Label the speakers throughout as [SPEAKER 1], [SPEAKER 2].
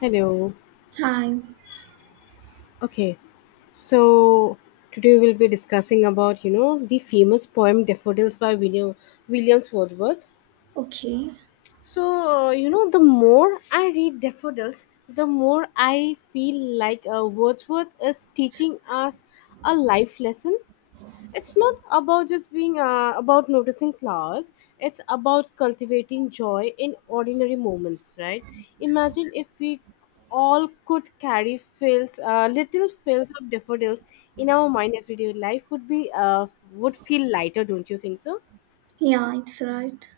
[SPEAKER 1] Hello.
[SPEAKER 2] Hi.
[SPEAKER 1] Okay. So today we'll be discussing about the famous poem Daffodils by William Williams Wordsworth.
[SPEAKER 2] Okay.
[SPEAKER 1] So the more I read Daffodils, the more I feel like Wordsworth is teaching us a life lesson. It's not about just being about noticing flowers. It's about cultivating joy in ordinary moments, right? Imagine if we all could carry fields little fields of daffodils in our mind. Every day life would feel lighter, don't you think so?
[SPEAKER 2] Yeah, it's right.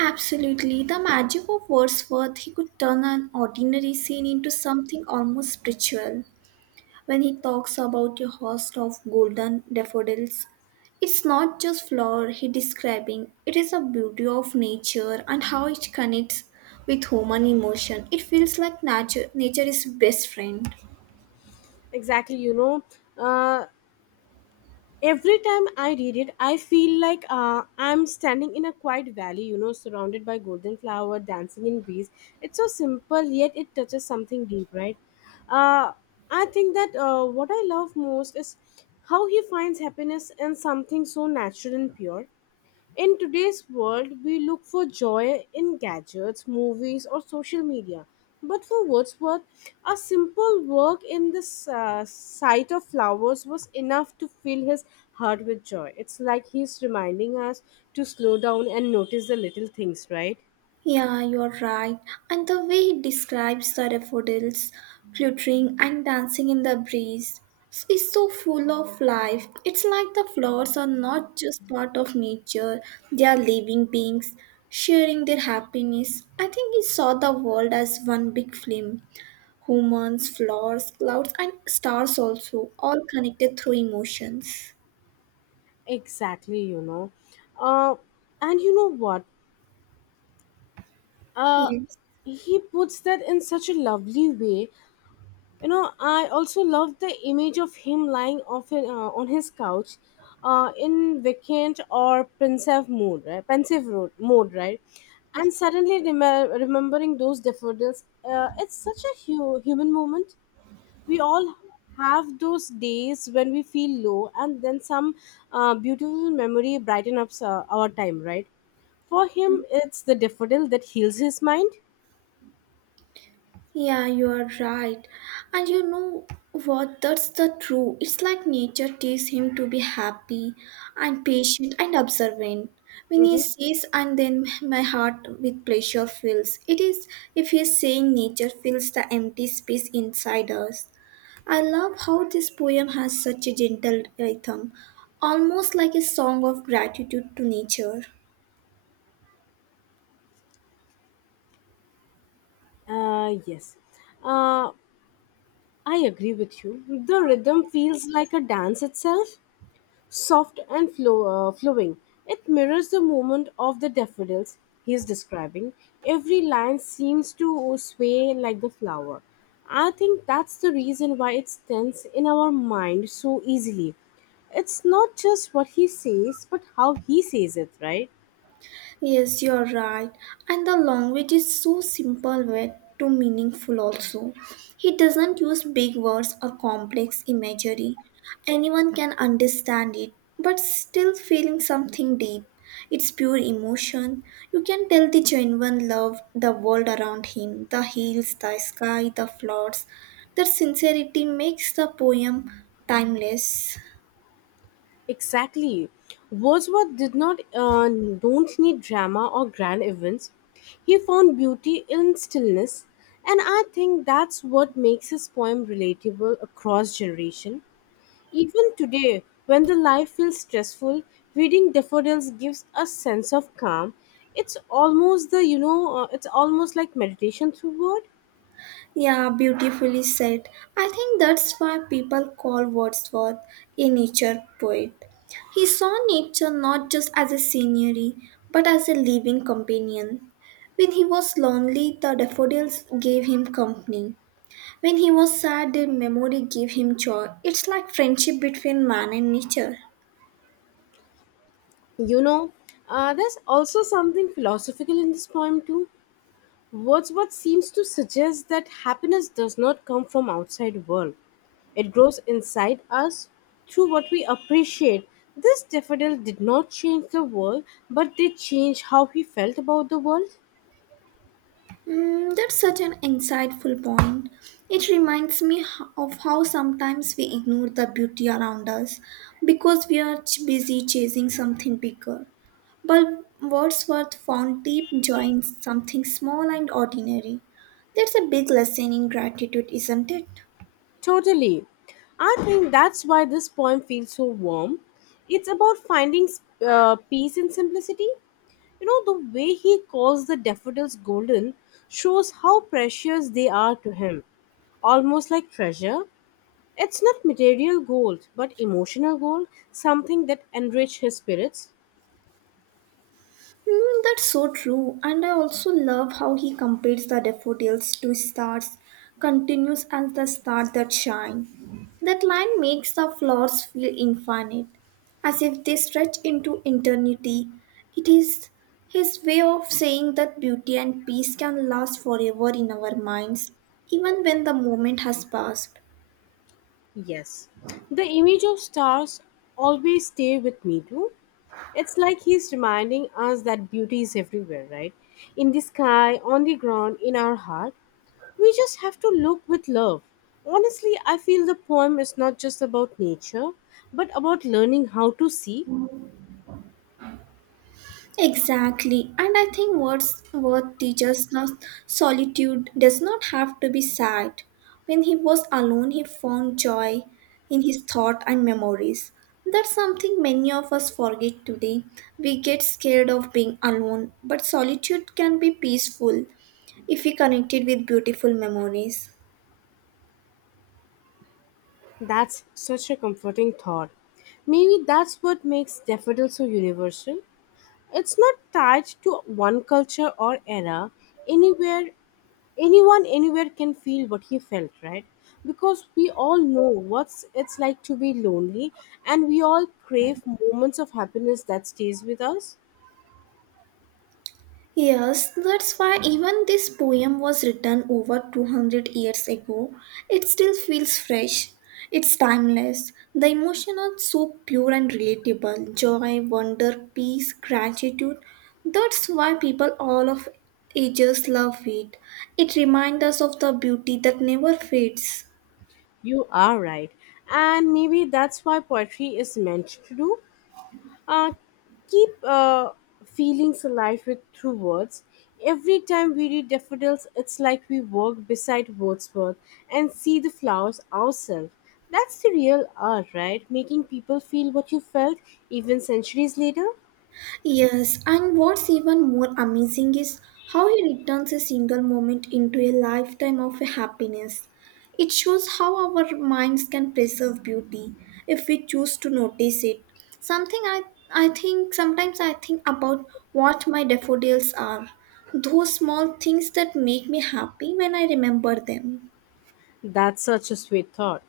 [SPEAKER 2] Absolutely. The magic of Wordsworth, he could turn an ordinary scene into something almost spiritual. When he talks about a host of golden daffodils, it's not just flower he describing, it is a beauty of nature and how it connects with human emotion. It feels like nature is best friend.
[SPEAKER 1] Exactly. Uh, every time I read it, I feel like I'm standing in a quiet valley, surrounded by golden flower dancing in breeze. It's so simple yet it touches something deep, right? uh, I think that what I love most is how he finds happiness in something so natural and pure. In today's world, we look for joy in gadgets, movies, or social media. But for Wordsworth, a simple work in the sight of flowers was enough to fill his heart with joy. It's like he's reminding us to slow down and notice the little things, right?
[SPEAKER 2] Yeah, you're right. And the way he describes the daffodils fluttering and dancing in the breeze is so full of life. It's like the flowers are not just part of nature, they are living beings sharing their happiness. I think he saw the world as one big film humans, flowers, clouds, and stars also, all connected through emotions.
[SPEAKER 1] Exactly. Uh, and you know what? Uh,
[SPEAKER 2] Yes.
[SPEAKER 1] he puts that in such a lovely way. I also love the image of him lying off on his couch in vacant or pensive mood, right? Pensive mode, right? And suddenly remembering those daffodils. It's such a human moment. We all have those days when we feel low, and then some beautiful memory brighten up our time, right? For him it's the daffodil that heals his mind.
[SPEAKER 2] Yeah, you are right. And you know what? That's the true. It's like nature teaches him to be happy and patient and observant. When he
[SPEAKER 1] Mm-hmm.
[SPEAKER 2] sees and then my heart with pleasure fills. It is if he is saying nature fills the empty space inside us. I love how this poem has such a gentle rhythm, almost like a song of gratitude to nature.
[SPEAKER 1] Yes. uh, I agree with you. The rhythm feels like a dance itself, soft and flowing. It mirrors the movement of the daffodils he is describing. Every line seems to sway like the flower. I think that's the reason why it stands in our mind so easily. It's not just what he says, but how he says it, right?
[SPEAKER 2] Yes, you're right. And the language is so simple yet too meaningful also. He doesn't use big words or complex imagery. Anyone can understand it, but still feeling something deep. It's pure emotion. You can tell the genuine love, the world around him, the hills, the sky, the floods. That sincerity makes the poem timeless.
[SPEAKER 1] Exactly. Wordsworth did not don't need drama or grand events. He found beauty in stillness, and I think that's what makes his poem relatable across generation. Even today, when the life feels stressful, reading Daffodils gives a sense of calm. It's almost like meditation through word.
[SPEAKER 2] Yeah, beautifully said. I think that's why people call Wordsworth a nature poet. He saw nature not just as a scenery, but as a living companion. When he was lonely, the daffodils gave him company. When he was sad, their memory gave him joy. It's like friendship between man and nature.
[SPEAKER 1] You know, there's also something philosophical in this poem too. Wordsworth seems to suggest that happiness does not come from outside world. It grows inside us through what we appreciate. This daffodil did not change the world, but did change how he felt about the world.
[SPEAKER 2] Mm, that's such an insightful point. It reminds me of how sometimes we ignore the beauty around us because we are busy chasing something bigger. But Wordsworth found deep joy in something small and ordinary. That's a big lesson in gratitude, isn't it?
[SPEAKER 1] Totally. I think that's why this poem feels so warm. It's about finding peace in simplicity. The way he calls the daffodils golden shows how precious they are to him, almost like treasure. It's not material gold, but emotional gold, something that enrich his spirits.
[SPEAKER 2] Mm, that's so true. And I also love how he compares the daffodils to stars, continuous as the stars that shine. That line makes the flowers feel infinite, as if they stretch into eternity. It is his way of saying that beauty and peace can last forever in our minds, even when the moment has passed.
[SPEAKER 1] Yes. The image of stars always stay with me too. It's like he's reminding us that beauty is everywhere, right? In the sky, on the ground, in our heart. We just have to look with love. Honestly, I feel the poem is not just about nature, but about learning how to see.
[SPEAKER 2] Exactly. And I think what's worth teacher's now solitude does not have to be sad. When he was alone he found joy in his thought and memories. That's something many of us forget today. We get scared of being alone, but solitude can be peaceful if we connect it with beautiful memories.
[SPEAKER 1] That's such a comforting thought. Maybe that's what makes daffodil so universal. It's not tied to one culture or era. Anywhere, anyone anywhere can feel what he felt, right? Because we all know what's it's like to be lonely, and we all crave moments of happiness that stays with us.
[SPEAKER 2] Yes, that's why even this poem was written over 200 years ago. It still feels fresh. It's timeless. The emotions are so pure and relatable joy, wonder, peace, gratitude. That's why people all of ages love it. It reminds us of the beauty that never fades.
[SPEAKER 1] You are right, and maybe that's why poetry is meant to do. uh, Keep feelings alive with through words. Every time we read daffodils, it's like we walk beside Wordsworth and see the flowers ourselves. That's the real art, right? Making people feel what you felt even centuries later.
[SPEAKER 2] Yes, and what's even more amazing is how he returns a single moment into a lifetime of happiness. It shows how our minds can preserve beauty if we choose to notice it. Something I think sometimes I think about what my daffodils are, those small things that make me happy when I remember them.
[SPEAKER 1] That's such a sweet thought.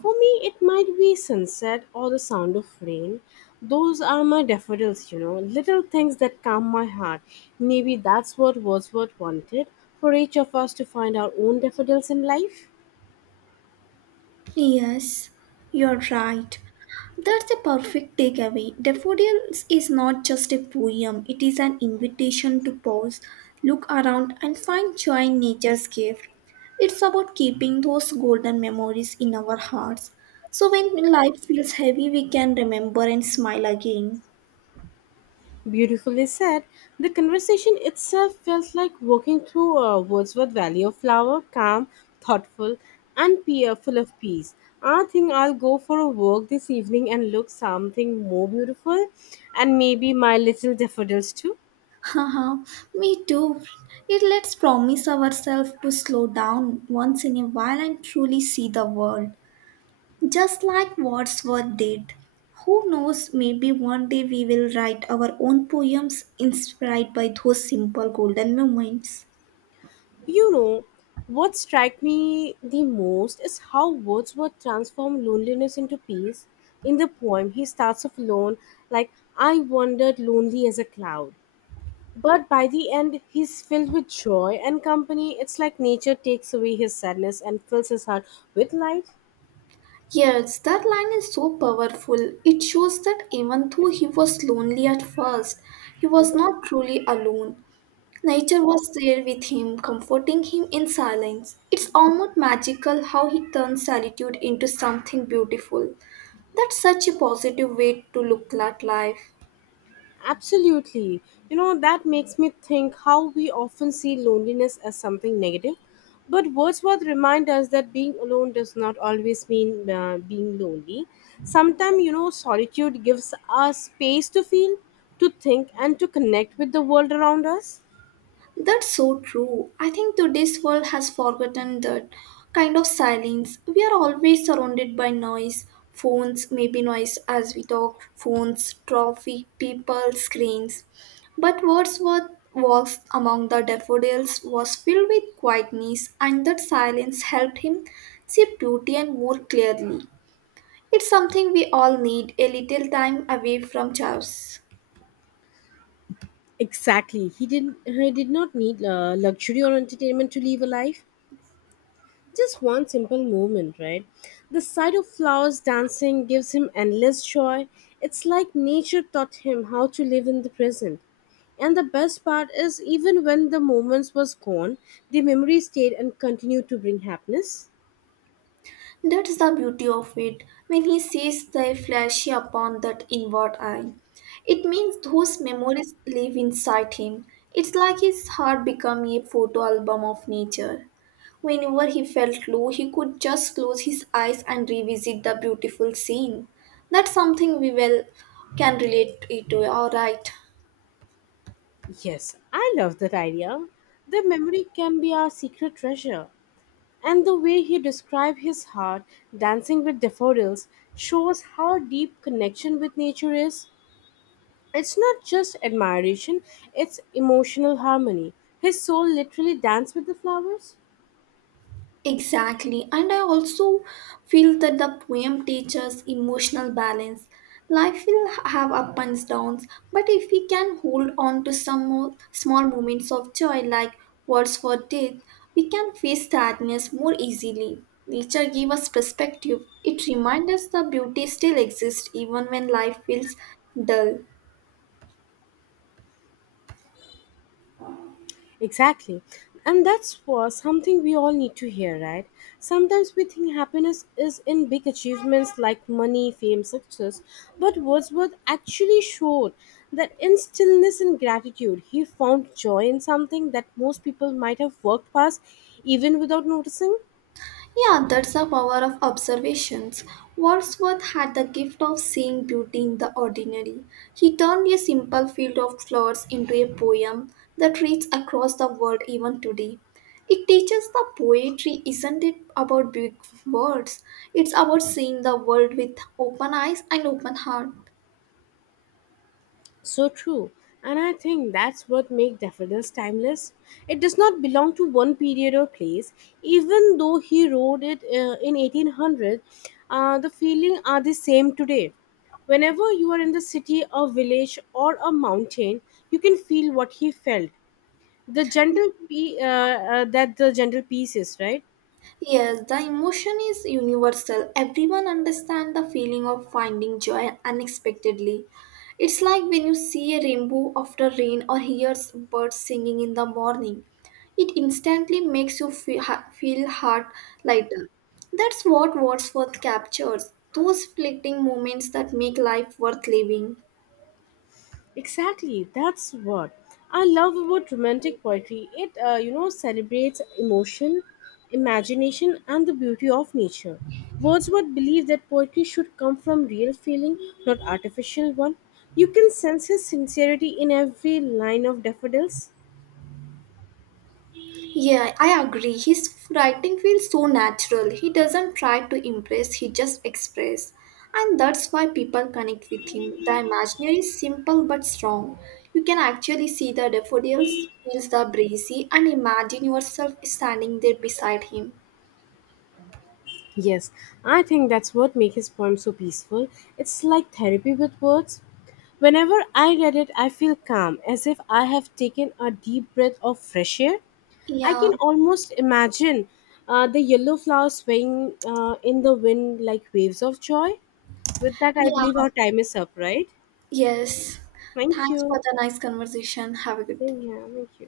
[SPEAKER 1] For me, it might be sunset or the sound of rain. Those are my daffodils, little things that calm my heart. Maybe that's what Wordsworth wanted for each of us to find our own daffodils in life.
[SPEAKER 2] Yes, you're right. That's a perfect takeaway. Daffodils is not just a poem, it is an invitation to pause, look around, and find joy in nature's gift. It's about keeping those golden memories in our hearts. So when life feels heavy, we can remember and smile again.
[SPEAKER 1] Beautifully said. The conversation itself felt like walking through a Wordsworth Valley of flower, calm, thoughtful, and peer full of peace. I think I'll go for a walk this evening and look something more beautiful, and maybe my little daffodils too.
[SPEAKER 2] Haha, me too. It lets promise ourselves to slow down once in a while and truly see the world. Just like Wordsworth did. Who knows, maybe one day we will write our own poems inspired by those simple golden moments.
[SPEAKER 1] You know, what struck me the most is how Wordsworth transformed loneliness into peace. In the poem, he starts off alone, like "I wandered lonely as a cloud." But by the end, he's filled with joy and company. It's like nature takes away his sadness and fills his heart with light.
[SPEAKER 2] Yes, that line is so powerful. It shows that even though he was lonely at first, he was not truly alone. Nature was there with him, comforting him in silence. It's almost magical how he turns solitude into something beautiful. That's such a positive way to look at life.
[SPEAKER 1] Absolutely. That makes me think how we often see loneliness as something negative. But Wordsworth reminds us that being alone does not always mean being lonely. Sometimes, solitude gives us space to feel, to think, and to connect with the world around us.
[SPEAKER 2] That's so true. I think today's world has forgotten that kind of silence. We are always surrounded by noise. Phones, maybe noise as we talk, phones, traffic, people, screens. But Wordsworth walks among the daffodils was filled with quietness, and that silence helped him see beauty and more clearly. It's something we all need a little time away from chaos.
[SPEAKER 1] Exactly. He did not need luxury or entertainment to live a life. Just one simple movement, right? The sight of flowers dancing gives him endless joy. It's like nature taught him how to live in the present. And the best part is even when the moments was gone, the memory stayed and continued to bring happiness.
[SPEAKER 2] That's the beauty of it. When he sees the flash upon that inward eye, it means those memories live inside him. It's like his heart becoming a photo album of nature. Whenever he felt low, he could just close his eyes and revisit the beautiful scene. That's something we well can relate it to, alright.
[SPEAKER 1] Yes, I love that idea. The memory can be our secret treasure. And the way he described his heart dancing with daffodils shows how deep connection with nature is. It's not just admiration, it's emotional harmony. His soul literally danced with the flowers.
[SPEAKER 2] Exactly, and I also feel that the poem teaches emotional balance. Life will have up and downs, but if we can hold on to some more small moments of joy, like words for death, we can face sadness more easily. Nature gives us perspective. It reminds us the beauty still exists even when life feels dull.
[SPEAKER 1] Exactly. And that's was something we all need to hear, right? Sometimes we think happiness is in big achievements like money, fame, success, but Wordsworth actually showed that in stillness and gratitude, he found joy in something that most people might have worked past even without noticing.
[SPEAKER 2] Yeah, that's the power of observations. Wordsworth had the gift of seeing beauty in the ordinary. He turned a simple field of flowers into a poem that reads across the world even today. It teaches the poetry isn't it about big words, it's about seeing the world with open eyes and open heart.
[SPEAKER 1] So true. And I think that's what makes Daffodils timeless. It does not belong to one period or place. Even though he wrote it in 1800, the feeling are the same today. Whenever you are in the city, a village, or a mountain, you can feel what he felt. The gentle peace is right.
[SPEAKER 2] Yes, the emotion is universal. Everyone understands the feeling of finding joy unexpectedly. It's like when you see a rainbow after rain or hears birds singing in the morning. It instantly makes you feel heart lighter. That's what Wordsworth captures those fleeting moments that make life worth living.
[SPEAKER 1] Exactly, that's what I love about romantic poetry. It celebrates emotion, imagination, and the beauty of nature. Wordsworth believed that poetry should come from real feeling, not artificial one. You can sense his sincerity in every line of daffodils.
[SPEAKER 2] Yeah, I agree. His writing feels so natural. He doesn't try to impress, he just express. And that's why people connect with him. The imaginary is simple but strong. You can actually see the daffodils, feel the breezy, and imagine yourself standing there beside him.
[SPEAKER 1] Yes, I think that's what makes his poem so peaceful. It's like therapy with words. Whenever I read it, I feel calm, as if I have taken a deep breath of fresh air. I
[SPEAKER 2] Yeah,
[SPEAKER 1] can almost imagine the yellow flowers swaying in the wind like waves of joy. With that, I believe
[SPEAKER 2] yeah,
[SPEAKER 1] our time is up, right?
[SPEAKER 2] yes.
[SPEAKER 1] Thank
[SPEAKER 2] Thanks for
[SPEAKER 1] you.
[SPEAKER 2] the nice conversation. Have a good day.
[SPEAKER 1] Same here. Thank you.